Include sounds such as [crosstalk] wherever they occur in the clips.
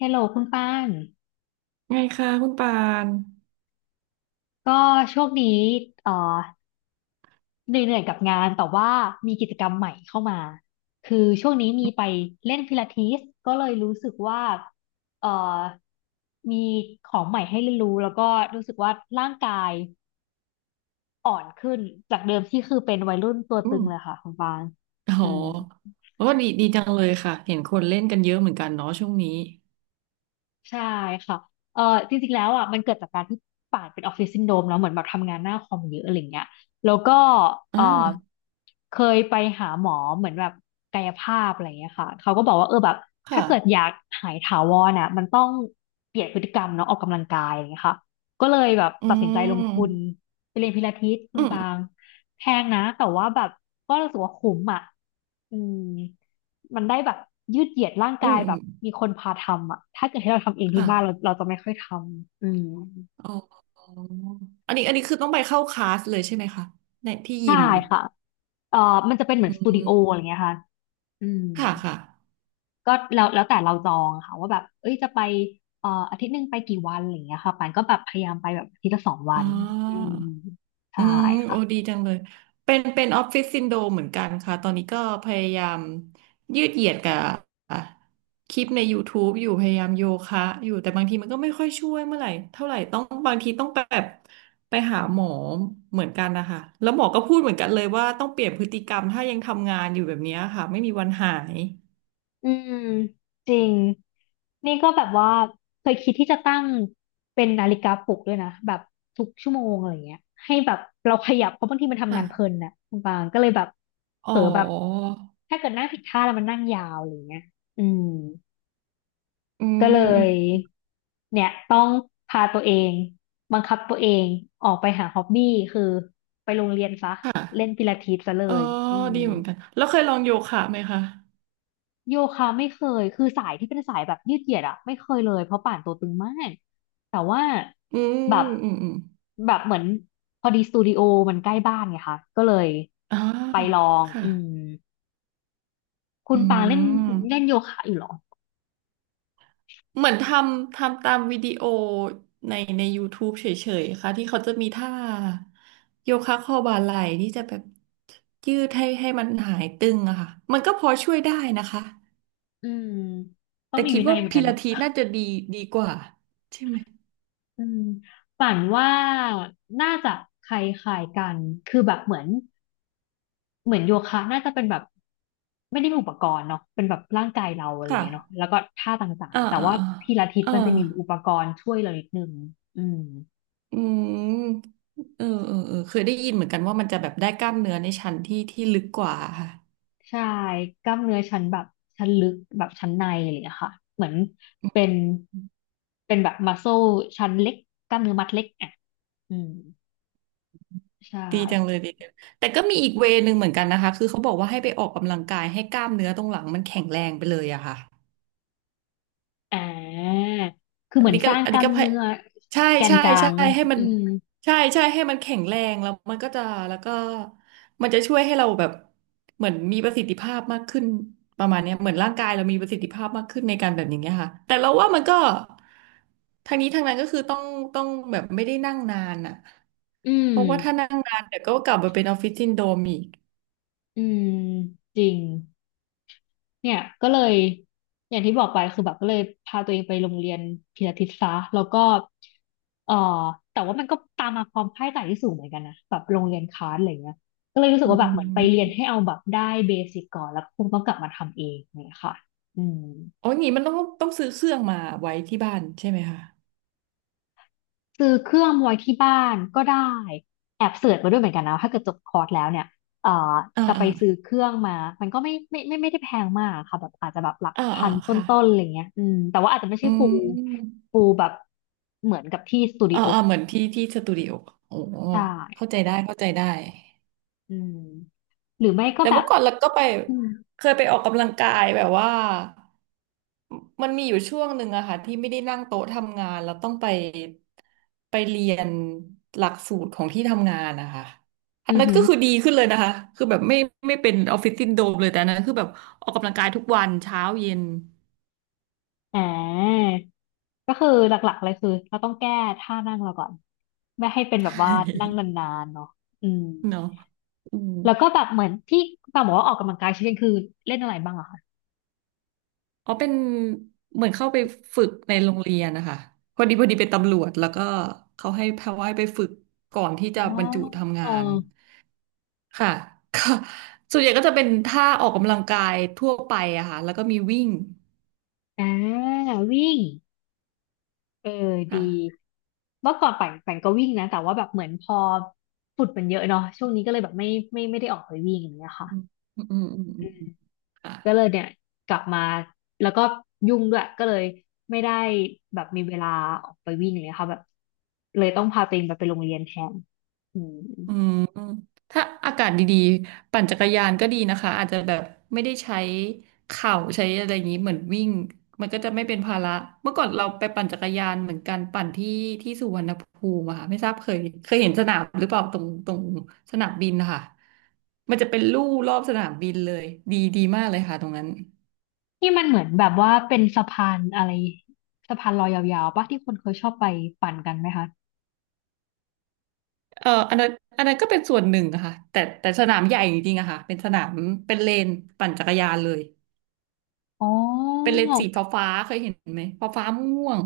ฮลโหลคุณป้านไงคะคุณปานก็ช่วงนี้เอ่อเหนื่อยๆกับงานแต่ว่ามีกิจกรรมใหม่เข้ามา คือช่วงนี้มีไปเล่นพิลาทิสก็เลยรู้สึกว่าเอ่อมีของใหม่ให้เรียนรู้แล้วก็รู้สึกว่าร่างกายอ่อนขึ้นจากเดิมที่คือเป็นวัยรุ่นตัวอืตึงมเลยค่ะคุณป้านโอ้โหอืม โอ้ดีดีจังเลยค่ะ เห็นคนเล่นกันเยอะเหมือนกันเนาะช่วงนี้ใช่ค่ะเออจริงๆแล้วอ่ะมันเกิดจากการที่ป่านเป็นออฟฟิศซินโดรมแล้วเหมือนแบบทำงานหน้าคอมเยอะอะไรเงี้ยแล้วก็เออ่าอเคยไปหาหมอเหมือนแบบกายภาพอะไรเงี้ยค่ะเขาก็บอกว่าเออแบบถ้าค่ะ เกิดอยากหายถาวรอ่ะมันต้องเปลี่ยนพฤติกรรมเนาะออกกำลังกายอะไรเงี้ยค่ะก็เลยแบบอืตัดสินใจลงทุนม ไปเรียนพิลาทิสคุอืณปาม งแพงนะแต่ว่าแบบก็รู้สึกว่าคุ้มอ่ะอืม มันได้แบบยืดเหยียดร่างอืกาม ยอืแบบม มีคนพาทำอ่ะถ้าเกิดให้เราทำเองที่ค่ะ บ้านเราจะไม่ค่อยทำอืมอ๋ออันนี้คือต้องไปเข้าคลาสเลยใช่ไหมคะในที่ยิใช่มค่ะมันจะเป็นเหมือนอืสตูดิโออะมไรเงี้ยค่ะอืมค่ะค่ะ ก็แล้วแต่เราจองค่ะว่าแบบเอ้ยจะไปอาทิตย์หนึ่งไปกี่วันอะไรเงี้ยค่ะปานก็แบบพยายามไปแบบอาทิตย์ละสองวัอ๋อ นอืมอืใช่มโอ้ค่ะ ดีจังเลยเป็นออฟฟิศซินโดรมเหมือนกันค่ะตอนนี้ก็พยายามยืดเหยียดกับอ่ะคลิปใน YouTube อยู่พยายามโยคะอยู่แต่บางทีมันก็ไม่ค่อยช่วยเมื่อไหร่เท่าไหร่ต้องบางทีต้องแบบไปหาหมอเหมือนกันนะคะแล้วหมอก็พูดเหมือนกันเลยว่าต้องเปลี่ยนพฤติกรรมถ้ายังทำงานอยู่แบบเนี้ยค่ะไม่มีวันหายอืมจริงนี่ก็แบบว่าเคยคิดที่จะตั้งเป็นนาฬิกาปลุกด้วยนะแบบทุกชั่วโมงอะไรเงี้ยให้แบบเราขยับเพราะบางทีมันทำงานเพลินค่ะน่ะคุณปางก็เลยแบบอ๋เผอลอแบบถ้าเกิดนั่งผิดท่าแล้วมันนั่งยาวอะไรเงี้ยอืมอืก็เลยมเนี่ยต้องพาตัวเองบังคับตัวเองออกไปหาฮ็อบบี้คือไปโรงเรียนซะค่ะเล่นพิลาทิสซะเลเออยอืม ดีเหมือนกันแล้วเคยลองโยคะไหมคะโยคะไม่เคย คือสายที่เป็นสายแบบยืดเหยียดอะไม่เคยเลยเพราะป่านตัวตึงมาก แต่ว่าอืแบบมอืมอืม แบบเหมือนพอดีสตูดิโอมันใกล้บ้านไงคะก็เลยอ๋อไปลองค่ะอืมคุอืณปางเล่นเล่นมโยคะอยู่เหรอ เหมือนทำตามวิดีโอใน YouTube เฉยๆค่ะที่เขาจะมีท่าโยคะคอบ่าไหล่ที่จะแบบยืดให้มันหายตึงอะค่ะมันก็พอช่วยได้นะคะอืมต้องแต่มีคิดวินัว่ายเหมือนพิกันลาเนาะทิสน่าจะดีดีกว่าใช่ไหมอืมป่านว่าน่าจะคล้ายๆกันคือแบบเหมือน เหมือนโยคะน่าจะเป็นแบบไม่ได้มีอุปกรณ์เนาะเป็นแบบร่างกายเราอะไรอย่างค่ะเงี้ยเนาะแล้วก็ท่าต่างอ่าๆแต่อ่าว่าพิลาทิสอ่ามันจะมีอุปกรณ์ช่วยเรานิดนึงอืมอืมเออเออเออเคยได้ยินเหมือนกันว่ามันจะแบบได้กล้ามเนื้อในชั้นที่ลึกกว่าค่ะ ใช่กล้ามเนื้อชั้นแบบชั้นลึกแบบชั้นในอะไรอย่างเงี้ยค่ะเหมือนเป็นเป็นแบบมัสโซชั้นเล็กกล้ามเนื้อมัดเล็กอ่ะอืมใช่ดีจังเลยดีจังแต่ก็มีอีกเวย์หนึ่งเหมือนกันนะคะคือเขาบอกว่าให้ไปออกกำลังกายให้กล้ามเนื้อตรงหลังมันแข็งแรงไปเลยอะค่ะอ่าคือเหอันมือนนี้สก็ร้างอันกนี้ล้ามก็พยเนื้อใช่แกนใช่กลาใช่งอะให้มันอืมให้มันแข็งแรงแล้วมันก็จะแล้วก็มันจะช่วยให้เราแบบเหมือนมีประสิทธิภาพมากขึ้นประมาณเนี้ยเหมือนร่างกายเรามีประสิทธิภาพมากขึ้นในการแบบอย่างเงี้ยค่ะแต่เราว่ามันก็ทางนี้ทางนั้นก็คือต้องแบบไม่ได้นั่งนานอะอืมเพราะว่าถ้านั่งนานเดี๋ยวก็กลับมาเป็นออฟฟิศซินโดรมอีก อืมจริง เนี่ยก็เลยอย่างที่บอกไปคือแบบก็เลยพาตัวเองไปโรงเรียนพิลาทิสซะแล้วก็เอ่อแต่ว่ามันก็ตามมาความคาดหมายที่สูงเหมือนกันนะแบบโรงเรียนคลาสอะไรเงี้ยก็เลยรู้สึกอืว่าแบบเหมือนไปเรียนมให้เอาแบบได้เบสิกก่อนแล้วคงต้องกลับมาทำเองเนี่ยค่ะอืม อ๋ออย่างงี้มันต้องซื้อเครื่องมาไว้ที่บ้านใช่ไหมคะซื้อเครื่องไว้ที่บ้านก็ได้แอบเสิร์ชมาด้วยเหมือนกันนะถ้าเกิดจบคอร์สแล้วเนี่ยเอ่ออ่าจะไปอ่าซื้อเครื่องมามันก็ไม่ได้แพงมากค่ะแบบอาจจะแบบหลักอ่าพัอ่านตค่ะ้นๆอะไรเงี้ยอืมแต่ว่าอาจจะไม่อืใช่ฟูลมฟูลแบบเหมือนกับที่สตูดิอ่าโออ่าเหมือนที่สตูดิโอโอ้ใช่เข้าใจได้เข้าใจได้ อืมหรือไม่ก็แต่แบเมื่บอก่อนเราก็อืมเคยไปออกกำลังกายแบบว่ามันมีอยู่ช่วงหนึ่งอะค่ะที่ไม่ได้นั่งโต๊ะทำงานแล้วต้องไปเรียนหลักสูตรของที่ทำงานนะคะอันอือนั้นหือก็คือดีขึ้นเลยนะคะคือแบบไม่เป็นออฟฟิศซินโดรมเลยแต่อันนั้นคือแบบออกกำลังกายทุกวันเช้าเย็น อ่าก็คือหลักๆเลยคือเราต้องแก้ท่านั่งเราก่อนไม่ให้เป็นแบบว่านั่ง [laughs] นานๆเนาะอืม เนาะอืม แล้วก็แบบเหมือนที่ปามบอกว่าออกกำลังกายชิ้นคือเล่นอะไรบ้างเหรอคะอ๋อเป็นเหมือนเข้าไปฝึกในโรงเรียนนะคะพอดีเป็นตำรวจแล้วก็เขาให้พาว่ายไปฝึกก่อนที่จะอ๋อบรรจุทำองานอค่ะ [laughs] ก็ส่วนใหญ่ก็จะเป็นท่าออกกำลังกายทั่วไปอะค่ะแล้วก็มีวิ่งอ่าวิ่งเออค่ะดีเมื่อก่อนปั่นก็วิ่งนะแต่ว่าแบบเหมือนพอฝุ่นมันเยอะเนาะช่วงนี้ก็เลยแบบไม่ได้ออกไปวิ่งอย่างเงี้ยค่ะอืมอืมอืมอืมอืมค่ะ ก็เลยเนี่ยกลับมาแล้วก็ยุ่งด้วยก็เลยไม่ได้แบบมีเวลาออกไปวิ่งอย่างเงี้ยค่ะแบบเลยต้องพาตัวเองแบบไปโรงเรียนแทนอืม อืมถ้าอากาศดีๆปั่นจักรยานก็ดีนะคะอาจจะแบบไม่ได้ใช้เข่าใช้อะไรอย่างนี้เหมือนวิ่งมันก็จะไม่เป็นภาระเมื่อก่อนเราไปปั่นจักรยานเหมือนกันปั่นที่สุวรรณภูมิอะค่ะไม่ทราบเคยเห็นสนามหรือเปล่าตรงสนามบินนะคะมันจะเป็นลู่รอบสนามบินเลยดีดีมากเลยค่ะตรงนั้นที่มันเหมือนแบบว่าเป็นสะพานอะไรสะพานลอยยาวๆปะที่คนเคยชอบไปปั่นกันไหมคะเอออันนั้นก็เป็นส่วนหนึ่งอะค่ะแต่สนามใหญ่จริงๆอะค่ะเป็นสนามเป็นเลนปั่นจักรยานเลย อ๋เป็นอเลนส์สีฟ้าๆเคยเห็นไหมฟ้าๆม่วง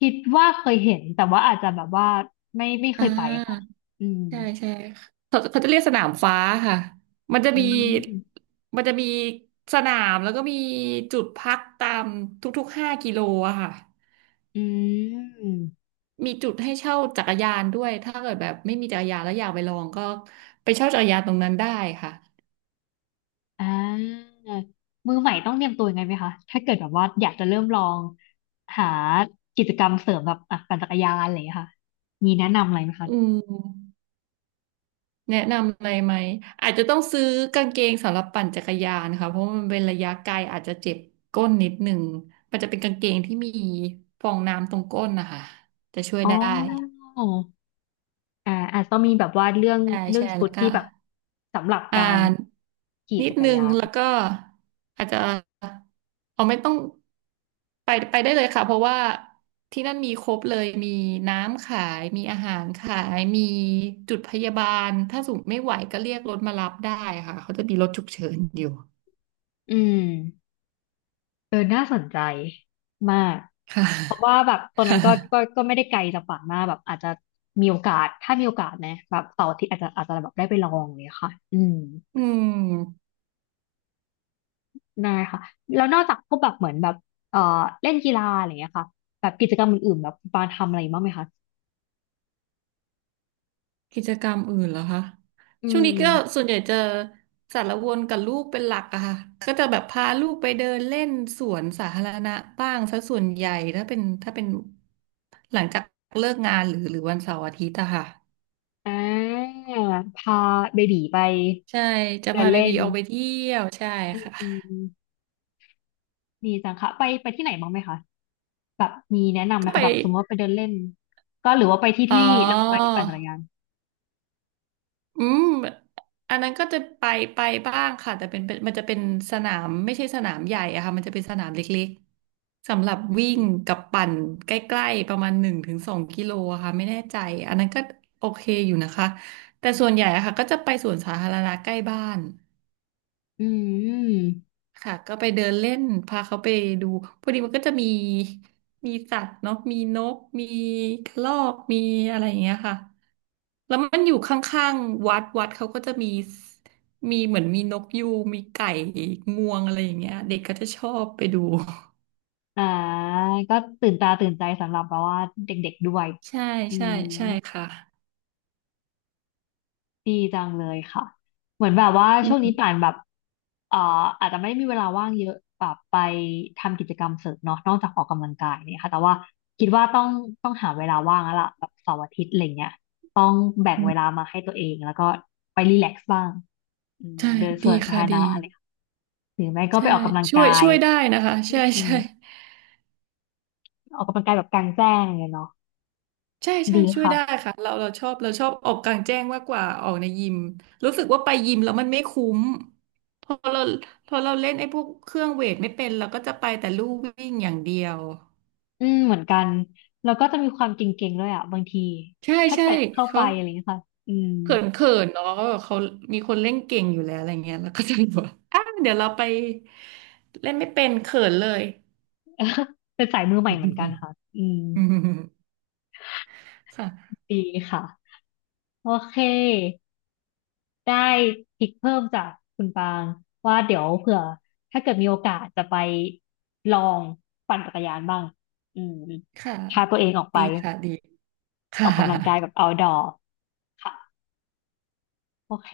คิดว่าเคยเห็นแต่ว่าอาจจะแบบว่าไม่ไม่เคอ่ยไปค่ะาอืมใช่ใช่เขาเขาจะเรียกสนามฟ้าค่ะมันจะอืมีมมันจะมีสนามแล้วก็มีจุดพักตามทุกๆ5 กิโลอะค่ะอืมมีจุดให้เช่าจักรยานด้วยถ้าเกิดแบบไม่มีจักรยานแล้วอยากไปลองก็ไปเช่าจักรยานตรงนั้นได้ค่ะอ่ามือใหม่ต้องเตรียมตัวยังไงไหมคะถ้าเกิดแบบว่าอยากจะเริ่มลองหากิจกรรมเสริมแบบอ่ะปั่นจักรยานอะไรอย่างเงี้ยค่ะมีแนะนำอะไรไหมคะอืม แนะนำอะไรไหม อาจจะต้องซื้อกางเกงสำหรับปั่นจักรยานค่ะเพราะมันเป็นระยะไกลอาจจะเจ็บก้นนิดหนึ่ง มันจะเป็นกางเกงที่มีฟองน้ำตรงก้นนะคะ จะช่วยอ๋ได้ อ อ่าอาจจะต้องมีแบบว่าเรื่องใช่เรื่อใช่งชุแล้วดก็ ที่แบบสำหรับอ่าการนขี่นิดจักรนึงยานแล้วก็อาจจะเอาไม่ต้องไปไปได้เลยค่ะเพราะว่าที่นั่นมีครบเลยมีน้ำขายมีอาหารขายมีจุดพยาบาลถ้าสมมติไม่ไหวก็เรียกรถมารับได้ค่ะเขาจะมีรถฉุกเฉินอยู่อืมเออน่าสนใจมากค่ะ เพราะว่าแบบตอนนั้นก็ [laughs] ก็ก็ไม่ได้ไกลจากฝั่งมากแบบอาจจะมีโอกาสถ้ามีโอกาสนะแบบเสาร์อาทิตย์อาจจะแบบได้ไปลองเลยค่ะอืมอืม ได้ค่ะแล้วนอกจากพวกแบบเหมือนแบบเอ่อเล่นกีฬาอะไรอย่างเงี้ยค่ะแบบกิจกรรมอื่นๆแบบคุณปาทำอะไรบ้างไหมคะกิจกรรมอื่นเหรอคะอืช่วงนี้ก็มส่วนใหญ่จะสารวนกับลูกเป็นหลักอะค่ะ ก็จะแบบพาลูกไปเดินเล่นสวนสาธารณะบ้างซะส่วนใหญ่ถ้าเป็นถ้าเป็นหลังจากเลิกงานหรือวันเสาร์อาทิตย์อะค่ะอ่าพาเบบีไปใช่จะเดิพานเบเล่บีน ออกไปเที่ยวใช่อค่ะืมดีจังค่ะไปไปที่ไหนบ้างไหมคะแบบมีแนะนำไหมก็ไปคะแบบสมมติว่าไปเดินเล่นก็หรือว่าไปที่อ๋อ ที่เราไปปั่นจักรยานอืม อันนั้นก็จะไปบ้างค่ะแต่เป็นเป็นมันจะเป็นสนามไม่ใช่สนามใหญ่อะค่ะมันจะเป็นสนามเล็กๆสำหรับวิ่งกับปั่นใกล้ๆประมาณ1 ถึง 2 กิโลอะค่ะไม่แน่ใจอันนั้นก็โอเคอยู่นะคะแต่ส่วนใหญ่อะค่ะก็จะไปสวนสาธารณะใกล้บ้าน อืมค่ะก็ไปเดินเล่นพาเขาไปดูพอดีมันก็จะมีมีสัตว์เนาะมีนกมีกระรอกมีอะไรอย่างเงี้ยค่ะแล้วมันอยู่ข้างๆวัดวัดเขาก็จะมีมีเหมือนมีนกยูงมีไก่งวงอะไรอย่างเงี้ยเด็กก็จะชอบไปดู อ่าก็ตื่นตาตื่นใจสำหรับแบบว่าเด็กๆด้วย [laughs] ใช่อืใช่ม ใช่ค่ะดีจังเลยค่ะเหมือนแบบว่าอืช่วงมนี้ป่านแบบเอ่ออาจจะไม่มีเวลาว่างเยอะแบบไปทำกิจกรรมเสริมเนาะนอกจากออกกำลังกายเนี่ยค่ะแต่ว่าคิดว่าต้องหาเวลาว่างแล้วล่ะแบบเสาร์อาทิตย์อะไรเงี้ยต้องแบ่งอืเวมลามาให้ตัวเองแล้วก็ไปรีแลกซ์บ้างอืมใช่เดินสดีวนสาค่ะธารดีณะอะไรค่ะหรือไม่ก็ไปใช่ออกกำลังช่วกายยช่วยได้นะคะใช่อืมใช่ ออกกำลังกายแบบกลางแจ้งอะไรเลยเนาะใช่ใช่ดีช่วยค่ะได้ค่ะเราเราชอบเราชอบออกกลางแจ้งมากกว่าออกในยิมรู้สึกว่าไปยิมแล้วมันไม่คุ้มพอเราพอเราเล่นไอ้พวกเครื่องเวทไม่เป็นเราก็จะไปแต่ลู่วิ่งอย่างเดียวอืมเหมือนกันแล้วก็จะมีความเก่งๆด้วยอ่ะบางทีใช่ถ้าใช่เกิดเข้าไปเขาอะไรเงี้ยค่ะอืม เขินเขินเนาะเขามีคนเล่นเก่งอยู่แล้วอะไรเงี้ยแล้วก็จะบอกว่า [laughs] อ่ะเดี๋ยวเราไปเล่นไม่เป็นเขินเลย [laughs] เป็นสายมือใหม่เหมือนกัน [laughs] ค่ะ อืม อืมค่ะดีค่ะ โอเค ได้ทิกเพิ่มจากคุณปางว่าเดี๋ยวเผื่อถ้าเกิดมีโอกาสจะไปลองปั่นจักรยานบ้าง อืมค่ะพาตัวเองออกไปดีค่ะดีอค่ะอกกำลังกายแบบ outdoor ค่ะ โอเค